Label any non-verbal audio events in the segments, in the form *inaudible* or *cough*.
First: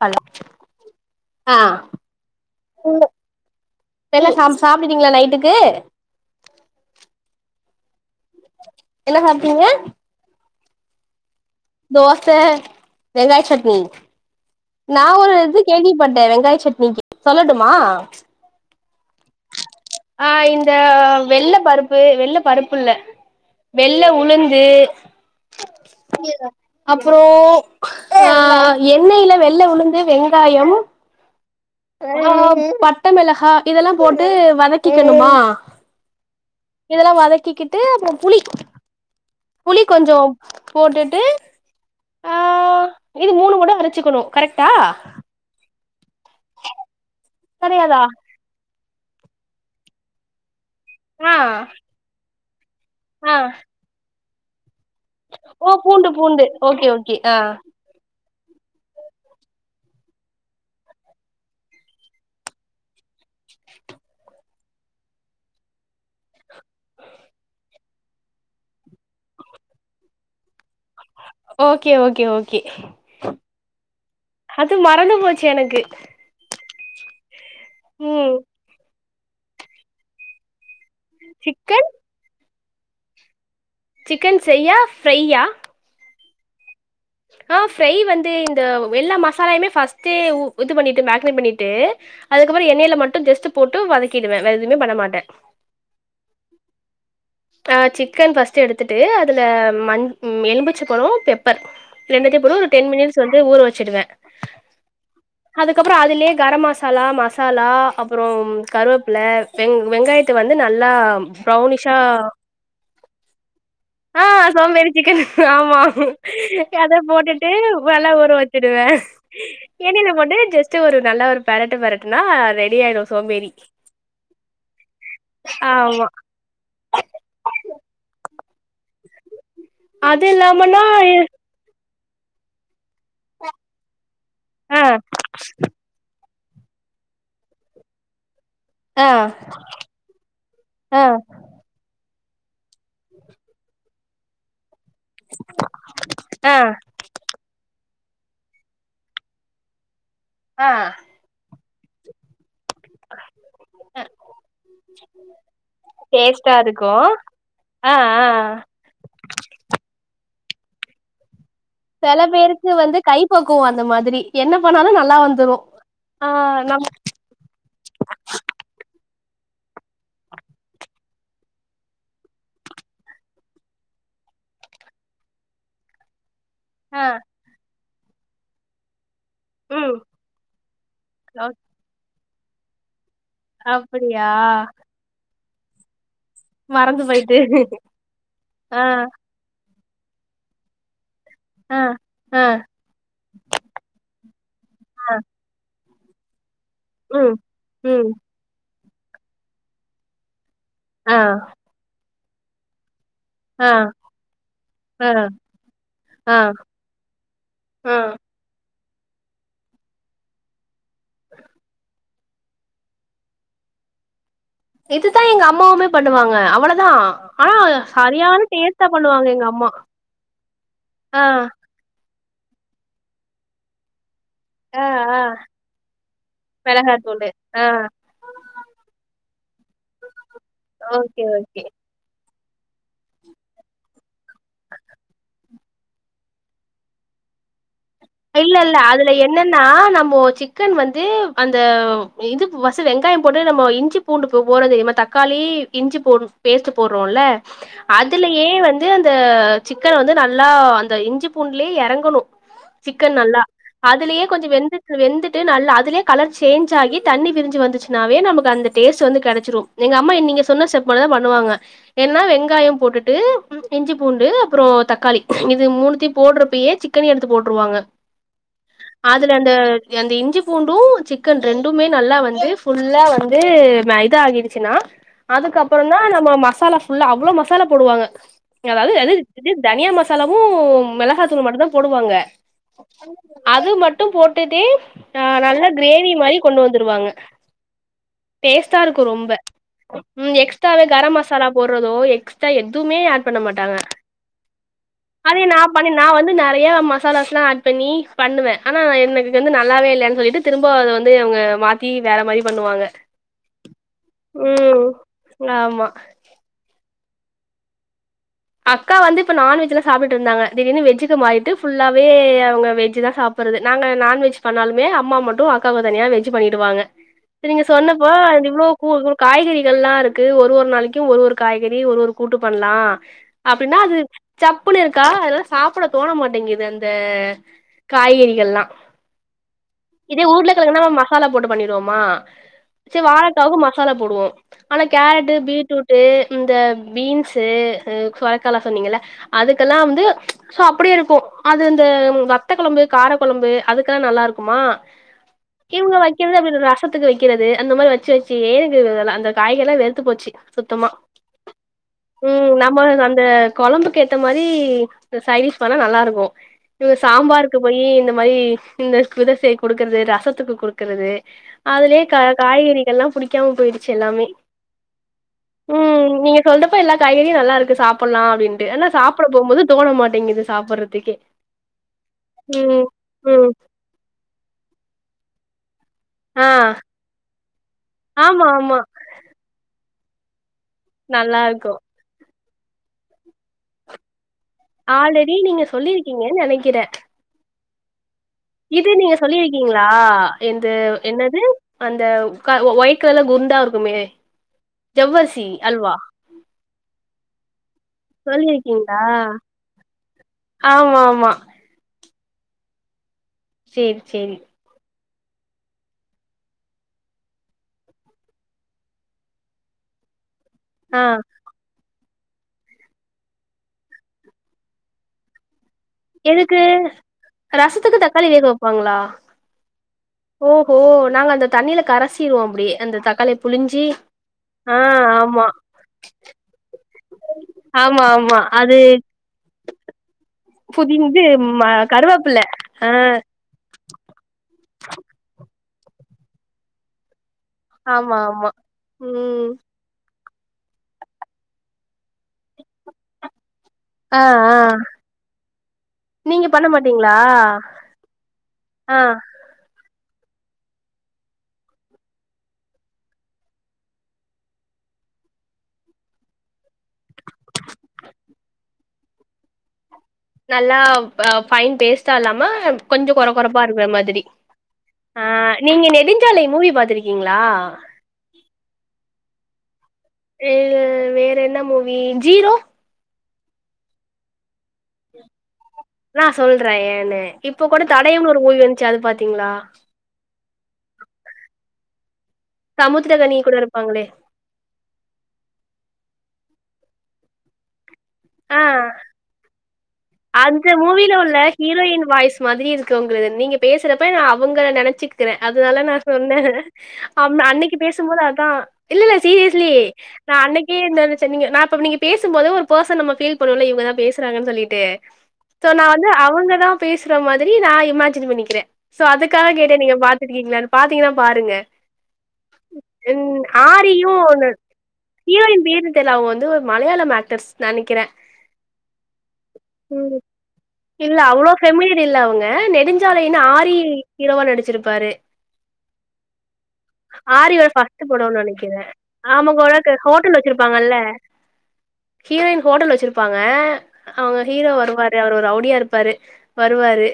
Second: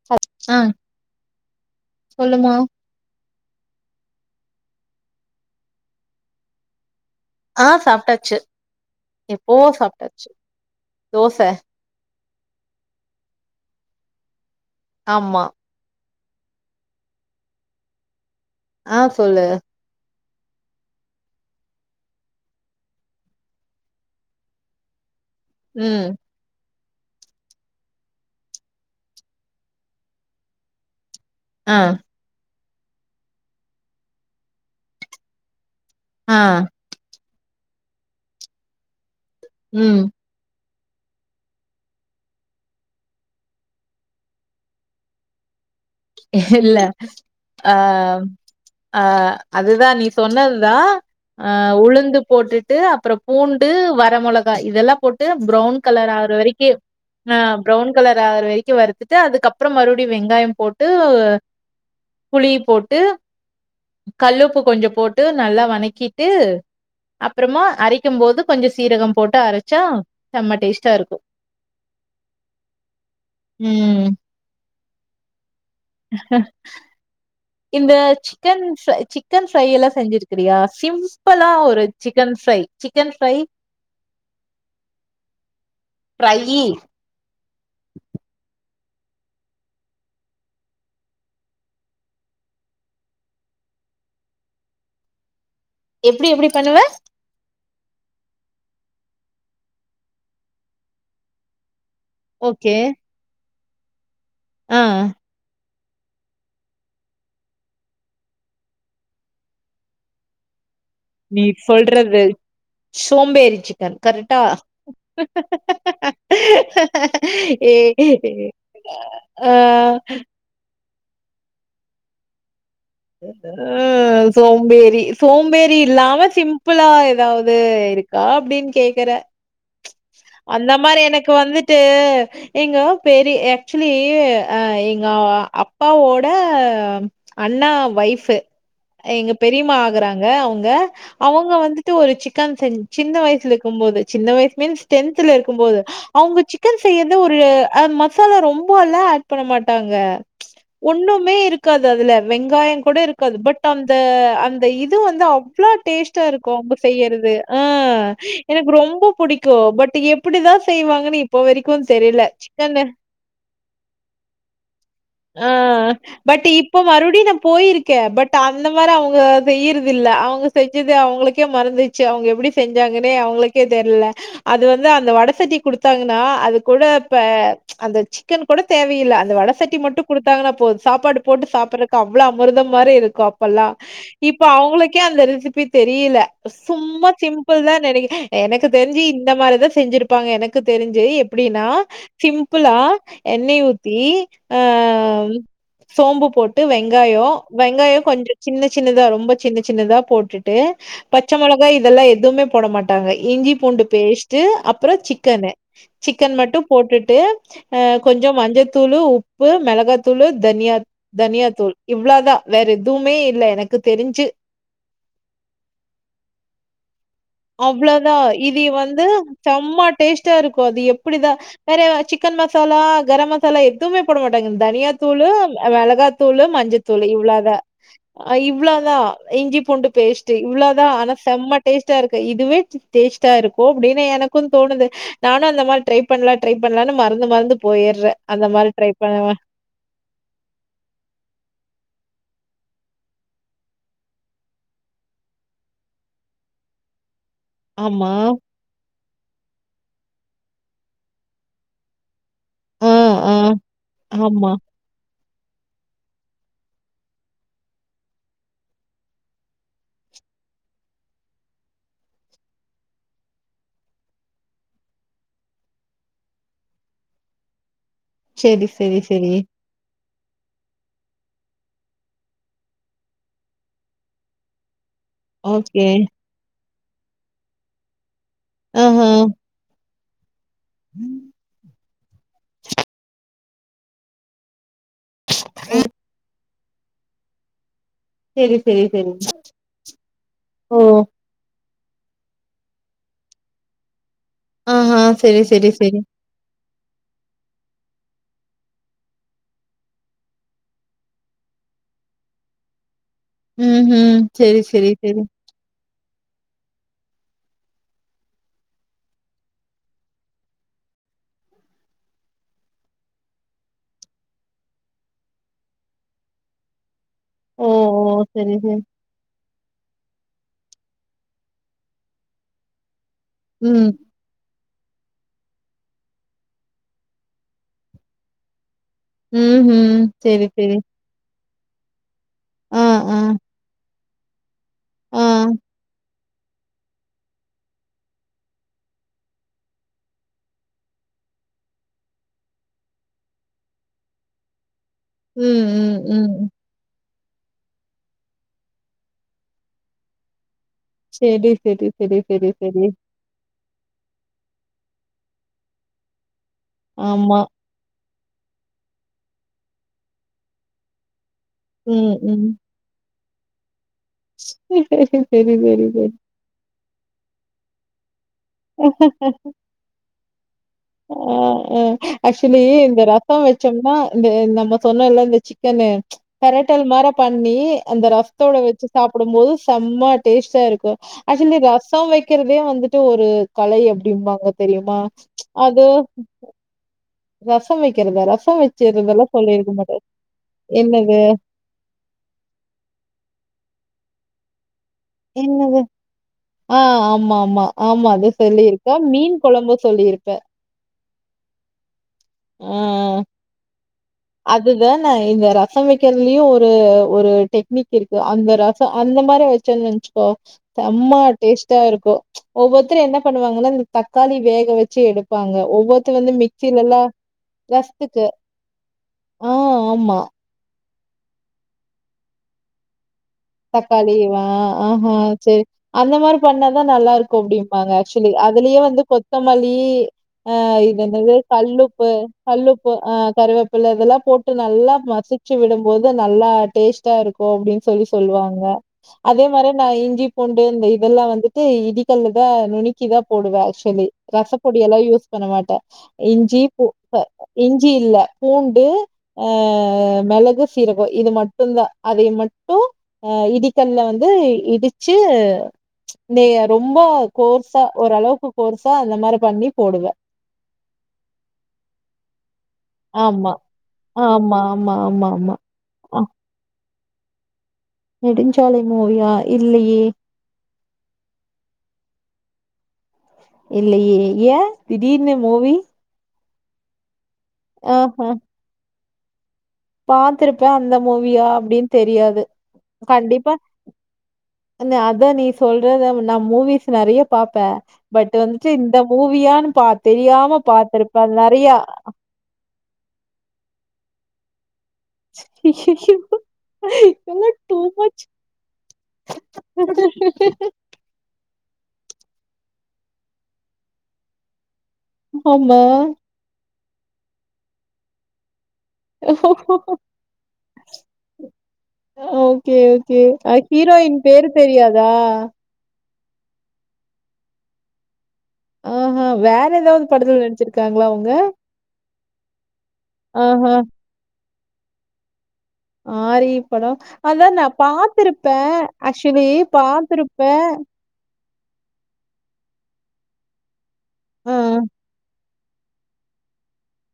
Hello ஆ ஆ சொல்லுமா உங்க இப்பயெல்லா சா சாப்ட்டீங்களா நைட்டுக்கு ஆ சாப்ட்டாச்சி என்ன சாப்ட்டீங்க எப்போவோ சாப்ட்டாச்சி தோச தோச வெங்காய சட்னி நா ஒரு ஆமா இதுக் கேள்விப்பட்டே வெங்காய சட்னிக்கி சொல்லட்டுமா ஆ சொல்லு ஆ இந்த வெள்ள பருப்பு வெள்ள பருப்பு இல்ல வெள்ள உளுந்து ம் அப்றோ ஆ எண்ணெயில வெள்ள உளுந்து வெங்காய ஆ ஆ பட்ட மெளகா இதெல்லா போட்டு வதக்கிக்கணுமா ஆ இதெல்லா வதக்கிக்கிட்டு அப்றோ புளி புளி ம் கொஞ்சோ போட்டுட்டு ஆ இது மூணு மட்டு அரைச்சுக்கணு கரெக்டா இல்ல அ கெடையாதா ஆ அதுதா நீ சொன்னதுதா ஆ உளுந்து போட்டுட்டு அப்பறோ ஆ பூண்டு வர மெளகா இதெல்லா ட்டு ஓ ப்ரவுன் பூண்டு கலர் ஆகுற பூண்டு வரைக்கு ஓகே ஓகே ஆ ப்ரவுன் ரெட் கலர் ஆகிற வரைக்கி வறுத்துட்டு அதுக்கு அப்றோ மறுபடி வெங்காய போட் டு புளி போட்டு கல் உப்பு கொஞ்சோ போட்டு நல்லா வனக்கிட்டு அப்பறமா அரைக்கு போது கொஞ்சோ சீரக போட்டு அரச்சா செம்ம டேஸ் ஓகே ஓகே ஓகே ம் அது மறந்து போச்சு எனக்கு இந்த ம் சிக்கன்ஸு சிக் சிக்கன் ஃப்ரை எல்லா செஞ்சிருக்கிறியா சிம்பிளா ஒரு chicken chicken fry chicken fry chicken செய்யா ஃப்ரையா ஃப்ரைய் ஆ ஃப்ரை வந்து இந்த எல்லா மசாலயுமே ஃபர்ஸ்ட்டே ஊ இது பண்ணிட்டு மேக்னேட் பண்ணிட்டு அதுக்கப்பறோ எண்ணெய்ல மட்டு ஜஸ்ட் போட்டு வதக்கிடுவே வேறு எதுமே பண்ண மாட்டே எப்டி எப்டி பண்ணுவ அ சிக்கன் ஃபர்ஸ்ட்ட் எடுத்துட்டு அதுல மண் மம் எலும்புச்ச பழோ பெப் பர் ரெண்டுத்த போட்டு ஒரு ஓகே டென் மினிட்ஸ் வந்து ஊர் வச்சடுவேன் ஆ அதுக்கப்றோ அதுலயே கரோ மசாலா மசாலா அப்றோ கருவேப்பில வெங் வெங்காயத்த வந்து நல்லா நீ ப்ரௌனிஷா சொல்றது சோம்பேரி சிக்கன் ஆ கரெக்டா சோம்பேறி சிக்கன் ஆமா அத போட்டுட்டு ஏ ஏ நல்லா ஊற வச்சுடுவே அ அடுத்து ஒரு நல்ல ஒரு பெரட்டு பெரட்டுனா ரெடி ஆயிடு சோம்பேறி ஆ சோம்பேரி சோம்பேரி ஆமா இல்லாம சிம் ம்புளா ஏதாவது இருக்கா அப்படின்னு கேக்குறே அது அந்த இல்லாமனா மாறி எனக்கு வந்து ஆ எங்க பெரி ஆக்சுவலி ஆ எங்க அப்பாவோ ட அண்ணா வைஃப் ஆ எங்க பெரியமா ஆகுறாங்க அவங்க ஆ அவங்க வந்துட்டு ஒரு சிக் க்கான் செஞ் சின்ன வயசுல இக்கும் போது சின்ன வயசு மீன்ஸ் டென்த்ல இருக்கும்போது அவங்க ஆ சிக்கன் செய்யறது ஒரு ஆ ம மசாலா ரொம்ப எல்லாம் ஆட் பண்ண மாட்டாங்க ஆ ஒண்ணுமே இருக்காது அதுல வெங்காயம் கூட இருக் காது பட் அந்த அந்த இது வந்து அவ்வளோ டேஸ்டா இருக்கும் டேஸ்ட்டா அவங்க இருக்கு செய்யறது ஆ எனக்கு ரொம்ப பிடிக்கும் பட் எப்படிதான் செய்வாங்கன்னு இப்ப வரைக்கும் தெ சில பேருக்கு வந்து கைப்பக்குவம் அந்த மாதிரி என்ன பண்ணாலும் நல்லா ஆ வந்துரும் பட் இப்ப மறுபடியும் நம் போயிருக்கே பட் அந்த மாறி அவங்க செய்யறது இல்ல அவங்க செஞ்சது அவங்களுக்கே மறந்து ச்சு அவங்க எப்படி செஞ்சாங்கன்னே அவங்களுக்கே தெர்ல அது வந்து அந்த வடசட்டி குடுத்தாங்கன்னா அது கூட ஆ இப்ப அந்த சிக்கன் கூட தேவையில்ல அந்த வட சட்டி ம் மட்டும் குடுத்தாங்கன்ன போதும் சாப்பாடு ஓகே போட்டு சாப்பற்றக்கு அவ்வளவு அமிர்தம் மாறி இருக்கும் அப் ப்பல்ல அப்படியா இப்ப அவங்களுக்கே அந்த ரெசிபி தெரியில மறந்து சும்மா போயிட்டு சிம்பிள் தா நினைக்க எனக்கு ஆ, தெரிஞ்சு இந்த மாதிரிதான் செஞ்சிருப்பாங்க எனக்கு தெரிஞ்சி எப்டின்னா ஆ, ஆ, சிம்பிளா எண்ணெய ஊத்தி அ சோம்பு போட்டு வெங் ம், ங்காயம் வெங்காயம் ம், கொஞ்சம் சின்ன சின்னதா ரொம்ப சின்ன சின்னதா போட்டுட்டு ட்டு ஆ, பச்ச மிளகா இதெல்லாம் எதுவுமே போட மாட் ங்க இஞ்சி ஆ, பூண்டு பேஸ்ட்டு அப்பறம் ஆ, சிக்கனு சிக்கன் ஆ, மட்டும் போட்டுட்டு ஆ கொஞ்சோ மஞ்சத் தூளு உப்பு மிளகாத்தூளு தனியா தனியா தூள் இவ்ளோ தான் வேற எதுவுமே இல்ல எனக்கு தெரிஞ்சு இதுதான் எங்க அம்மாவுமே பண்ணுவாங்க அவ்வளதா அவ்வளோதான் இதிய வந்து எங்க அம்மா. செம டேஸ்டா இருக்கும் அது ஆ, எப்புடிதான் நிறைய சிக்கன் மசாலா கரம் மசாலா மசாலா எதுவுமே போட மாட்டாங்க சாலா எதுமே போட மாட்டாங்க இந்த ஆ, ஆ, தனியாத்தூளு மெளகாத்தூளு மஞ்சத்தூளு மிளகாத்தூளு. இவ்ளோதா ஆ, அ இவ்வளோதான் இஞ்சி பூண்டு பேஸ்ட் இவ்ளோ தான் ஆனா ஓகே, செம்ம ஓகே. டேஸ்ட் ட்ட இருக்கும் இதுவே டேஸ்ட்டா இருக்கும் அப்படின்னு எனக்கும் தோணுது நானு ம் அந்த மாறி ட்ரை பண்ணலாம் ட்ரை பண்ணலானு மறந்து மறந்து போயிடுற அந்த மாரி ட்ரை பண்ணவா னா நம்ம சிக்கன் வந்து அந்த இது பர்ஸ்ட் வெங்காயம் போட்டு நம்ம இஞ்சிப் பூண்டு இப்போ போடுறோ தெரியுமா தக்காளி இஞ்சி போட பேஸ்ட்டு போடுறோம்ல ஆமா அதுலயே வந்து அந்த சிக்கன் வந்து நல்லா அந்த இஞ்சி பூண்டுலேயே எறங்கணும் ஆ சிக்கன் ஆ நல்லா அதுலயே ஆமா கொஞ்சம் வெந்து வெந்துட்டு நல்லா அதுலேயே கலர் சேஞ்ச் ஆகி தண்ணி பிரிஞ்சி வந்துச்சுனாவே நமக்கு அந்த டேஸ்ட் வந்து கிடைச்சிரும் எங்க அம்மா நீங்க சொன்ன ஸ்டெப் மாறிதான் பண்ணுவாங்க என்னா வெங்காயம் போட்டுட்டு இஞ்சி பூண்டு அப்புறம் தக்காளி இது மூணுத்தையும் போடுறப்பயே சிக்கனையும் எடுத்து போ ட்டுருவாங்க செரி செரி செரி அதுல அந்த அந்த இஞ்சி பூண்டும் சிக்கன் ரெண்டுமே நல்லா வந்து ஃபுல்லா வந்து ம இ தா ஆகிடுச்சுன்னா அதுக்கப்புறோ ஓகே தா நம்ம மசாலா ஃபுல்லா அவ்ளோ மசாலா போடுவாங்க அதாவ்து ஆஹா அது *unintelligible* தனியா மசா மசாளாவு மிளகாத்தூளு மட்டுந் தா போடுவாங்க அது மட்டு போட்டுட்டே அ நல்ல கிரேவி மாரி கொண்டு வந்துருவாங்க செரி டேஸ்ட்டா செரி இருக்கு செரி ரொம்ப உம் ஓ எக்ஸ்ட்ராவே கரம் மசா சாலா போடுறதோ எக்ஸ்ட்ரா எதுமே ஆட் பண்ண மாட்டாங்க ஆஹா செரி அதே நா செரி பண்ணி செரி நா வந்து நெறய ம மசாலாஸ்ல்லா ஆட் பண்ணி பண்ணுவே ஆனா எனக்கு வந்து நல்லாவே இல்லன் சொல்லிட்டு திரும்ப அத வந்து இவ்ங்க மாத் தீ வேற மாரி பண்ணுவாங்க உம் கூம் செரி ம் செரி செரி ஆமா அக்கா வந்து இப்ப நான்வெஜ்லா சாப்பிட்ருந்தாங்க திடீர்னு வெஜ்ஜூக்கு மாரிட்டு ஃபுல்லாவே அவ்ங்க வெஜ் தா சாப் பருது நாங்க நான்வெஜ் பண்ணாலுமே அம்மா மட்டு அக்காவுக்கு தனியா வெஜ்சு பண்ணிடுவாங்க *inaudible* இத நீங்க ஓ சொன்னப்போ செரி இவ்ளோ செரி பூவுருக்குனு காய்கறிகள்லா இருக்கு ஒரு ஒரு நாளைக்கு ஒரு ஒரு காய்கறி ஒரு ஒரு கூட்டு பண்லா அப்டினா ம் அது சப்புனு இருக்கா அதெல்லா சாப்புட தோண மாட்டேங்கிது அந்த காய்கறிகள்லா ம்ஹும் இதே செரி செரி ஊருளக்கிழங்குனா நம மஸ் மசாலா போட்டு பண்ணிடுவோமா ஆ செ ஆ வாழக்காவுக்கு மசாலா போடுவோ ஆனா ஆ கேரட்டு பீட்ரூட்டு் இந்த பீன்ஸ்சு சொரக்காலா சொன்னீங்கள அதுக்கெல்லா வந்து ம்ச் சோ அப்டியே இருக்கு அது இந்த வத்த கொழம்பு கார கொழம்பு அதுக்கெல்லா நல்லா இருக்குமா ம் இவ்ங்க ம் வக்கிறதே ம் இப்பிதராஸ் ரசத்துக்கு வக்கிறது அந்த மாரி வச்சி வச்சியே ஏங்குது அதலா அந்த காய்கறிலா வெறுத்து போச்சி சுத்தமா சேரி செரி செரி செரி ம் நம்ம செரி அந்த கொழம்புக்கு ஏத்த மாரி சைடிஸ் பண்ணா நல்லா இருக்கு இவ ஆமா. சாம்பாருக்கு போயி இந்த மாரி இந்த விதசேக் கொடுக்குறது ரசத்துக்கு கொடுக்குறது அதுலே ம், கா ம். காய்கறிகள்லா புடிக்காம போயிடுச்சு எல்லாமே சரி, சரி, சரி, ம் சரி. நீங்க சொல்றப்ப எல்லா காய்கறியு நல்லா இருக்கு சாப்பிட்லா அப்டின்டு ஆனா சாப்பிட போகும் போது தோன மாட்டேங்குது சாப்பிட்றக் அங்ஹ் ஊ ஆக்சுவலி இந்த ரசோ ம் வச்சோம்னா இந்த நம்ம சொன்னோல்ல இந்த சிக் சிக்கன்னு ச் ஆ பெரட்டல் மார பண்ணி அந்த ஆமா ரசத்தோட ஆமா வச்சு சாப்பிடுபோது சம்ம டேஸ்ட்டா இருக்கு நல்லா ஆக்சுவலி இருக்கும். ரசோ வைக் வக்கிறதே வந்துட்டு ஒரு கலை அப்டிம்பாங்க ஆல்ரெடி நீங்க சொல்லிருக்கீங்கன் நெனைக்கிறே ரசம் வக்கிறதா ரஸ் இது நீங்க சொல்லிருக்கீங்ளா இது என்னது அந்த வுக்கா ஒயிட் கலருல குண்டா இருக்குமே தி என்னது? அல்வா ஆ ஆம்மா ஆம்மா ஆமா அதே சொல்லியிருக்கே மீன் கொழம்பு சொல்லியிருப்பே ஆமாமா ஊ சேரி சேரி அதுதே ந இந்த ரசம் வைக்கிறதுலயு ஒரு ஒரு டெக்னிக் இருக்கு அந்த ரசோ அந்த மாரி வச் வச்சோன்நென்ச்கோ ஆ சம்ம டேஸ்ட்டா இருக்கு ச் ஒவ்வொருத்தரு என்ன பண்ணுவாங்கனா இந்த தக்காளி வேக வச்சி எடுப்பாங்க ஒவ்வொர் இது வந்து எதுக்கு மிக்ஸிலலா ரசத்துக்கு தக்காளி வேக வப்பாங்களா ஆ ஆமா ஓஹோ நாங்க அந்த தண்ணியில கரைசிடுவோ அப்பிடியே அந்த தக்காளி தக்காளியவா ஆஹ செரி அந்த மாரி பண்ணாதா நல்லா இருக்கு அப்பிடிப்பாங்க ஆமா, அக்ஸ்வலி ஆமா. அது அதுலயே வந்து கொத்தமல்லி ஆ இது புதிந்து என்னது ம கல்லுப்பு கருவேப்பில. கல்லுப்பு ஆ கருவே ப்பிலே இதெலா போட்டு நல்லா மசிச்சி விடும்போது நல்லா டேஸ்ட்டா இருக்கு அப்பிடின் சொல்லி ஆமா, ஆமா. சொல்லுவாங்க அதே ம். மாரி நா இஞ்சி பூண்டு இந்த இதெல்லா வந்துட்டு இடிகல்ல தா நுனிக் கி தா போடுவே ஆக்ஸ்வலி ஆ, ஆ. ரசப்பொடியலா யூஸ் பண்ண மாட்டே நீங்க இஞ்சி பண்ண பூ மாட்டீங்களா? க இஞ்சி இல்ல பூண்டு ஆ மெளகு சீரக இது மட்டும் தா அதை மட்டும் ஆ இடிகல்ல வந்து இடிச்சு நீ ரொம்ப கோர்ஸா ஓரளவுக்கு கோர்ஸா அந்த மாரி பண்ணி போடுவ நல்லா பைன் பேஸ்ட்டா இல்லாம கொஞ்ச கொற ஆமா கொறப்பா இருக்குற மாதிரி ஆமா ஆமா ஆ ஆமா ஆமா நீங்க நெதில் அ நெடுஞ்சாலை மூவி பாத்துருக்கீங்களா நெடுஞ்சாலை மூவியா இல்லையே ம் வேற என்ன மூவீ ஜீரோ இல்லயே ஏ திடீர்னு மூவீ நா சொல்றே ஏன்னு இப்ப கூட தடையம்னு ஒரு மூவீ வந்துச்சு அது பாத்தீங்களா பாத்துருப்பே அந்த மூவியா அப்டின் தெரியாது சமுத்திரக்கனி கூட இருப்பாங்களே அதான் நீ சொல்றத நான் மூவிஸ் நறைய பாப்பே பட் ஆ வந்துட்டு இந்த மூவியானு பா தெரியாம அந்த மூவில பாத்துருப்பே உள்ள நெறையா ஹீரோயின் வாய்ஸ் மாதிரி இருக்கு உங்கத நீங்க பேசுறப்ப நா அவங்கல நினைச்சுக்கிறே அதனால நா ஐயயோ! சொன்னே அவ இதெல்லா அன்னைக்கு டூ பேசும் போது மச் அதா இல்ல இல்ல சீரியஸ்லி நா அன்னைக்கே இந்த சரிங்க நான் இப்ப நீங்க பேசும்போது ஒரு பர்சன் நம்ம பீல் பண்ணுவோல இவங்கதா பேசுறங்கன் சொல்லிட்டு சோ ஆமா. நா வந்து அவங்கதா பேசுற மாதிரி நான் இமேஜின் பண்ணிக்கிறே சோ அதுக்காக கேட்டே நீங்க பாத்துருக்கீங்களானு பாத்தீங்கன்னா பாருங்க ஓகே ஓகே. ம் அ ஆரியு ஹீரோயின் பேரு ஒன்னு தெரியாதா? ஹீரோயின் பேரு தெர்ல அவுங்க வந்து ஒரு மலையாளம் ஆக்டர்ஸ் நெனைக்கிறே ஓஹோ வேர் ம் இல்ல அவ்வளோ ஃபமிலியர் இல்ல அவுங்க நெடுஞ்சாலைன்னு ஆஹா. ஆரி ஹீரோவா நடிச்சிருப்பாரு ஆரி படம் ஆனா நா ஆரியோட ஃபர்ஸ்ட் படோன்னு பாத்துருப்பே நெனைக்கிறே ஆக்சுவலி ஆமா பா ஹோட்டல் வச்சிருப்பாங்கல்ல ஹீரோயின் ஹோட்டல் வச்சிருப்பாங்க அவுங்க ஆ. ஹீரோ வருவாரு அவரு ரவுடியா இருப்பாரு வருவாரு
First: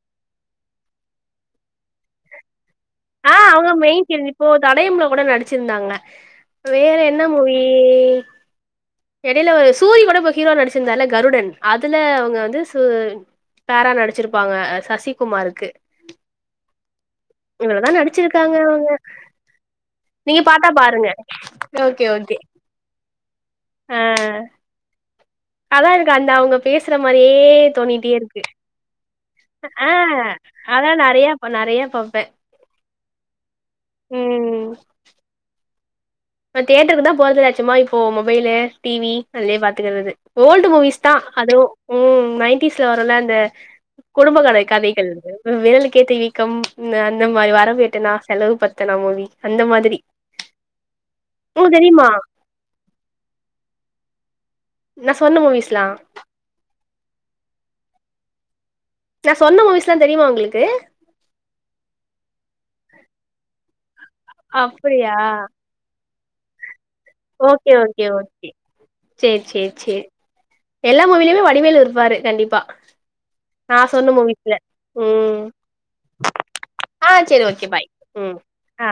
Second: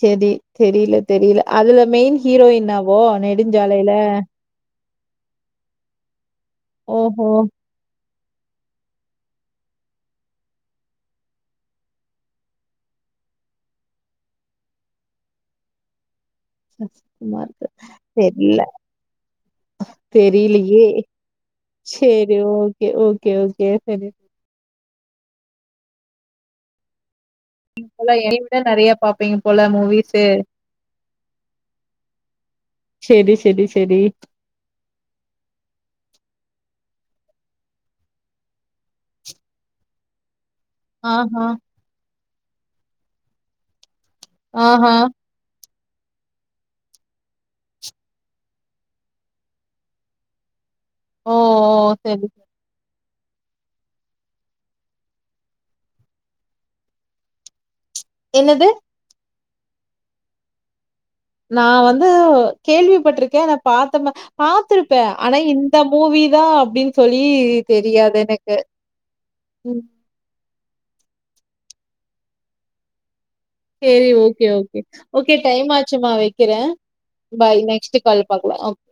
சேரி தெரியல தெரியல அதுல மெயின் ஹீரோயின்னா ஆ அவங்கதா மெயின் ஹீரோயினி இப்போ தடயம்ல கூட நடிச்சிருந்தாங்க வேற என்ன ஓஹோ மூவி எடையில சூரி கூட இப்ப ஹீரோ நடிச்சிருந்தாருல கருடன் அதுல அவங்க வந்து சு பாரா நடிச்சிருப்பாங்க சசிகுமாருக்கு சசிக்குமார்கு இவ்ளோதான் நடிச்சிருக்காங்க தெர்ல அவங்க. நீங்க பாத்தா தெரியலயே பாருங்க. சேரி ஓகே ஓகே ஓகே செரி அதா எனக்கு அந்த அவுங்க பேசுற மாரியே போல தோணிட்டே என்னய இருக்கு விட நெறைய பாப்பீங்க போல ஆ மூவிஸு அதா நெறையா பாப்பே நெறைய பாப்பே செடி செடி செடி நா தேட்டருக்கு தா போறதுல சும்மா இப்போ மொபைலு டிவி இதுலயே பாத்துக்கறது ஓல்டு மூவிஸ் தா ஆஹா அதுவும் நைன்டீஸ்ல வரும்ல அந்த குடும்பகான ஆஹா கதைகள் விரலுக்கேத்த வீக்கம் அந்த மாரி வரவு எட்டனா செலவு பத்தனா மூவீ அந்த மாதிரி ஓ உனுக்கு ஓ தெரியுமா சரி நா சொன்ன மூவிஸ்லா என்னது நா சொன்ன மூவிஸ்ல்லா தெரியுமா உங்களுக்கு நா வந்து கேள்விப்பட்டிருக்கே நா பாத்தமா பாத்திருப்பே அப்டியா ஆனா இந் இந்த மூவி தா அப்டின் சொல்லி ஓகே ஓகே தெரியாது ஓகே எனக்கு சேரி சேரி சேரி எல்லா மூவிலுமே வடிவேல் இருப்பாரு கண்டிப்பா நா செரி சொன்ன ஓகே மூவிஸ்ல ஓகே ஓகே ம் டைம் ஆச்சுமா வெக்கிற ஆ செரி ஓகே பாய் ம் ஆ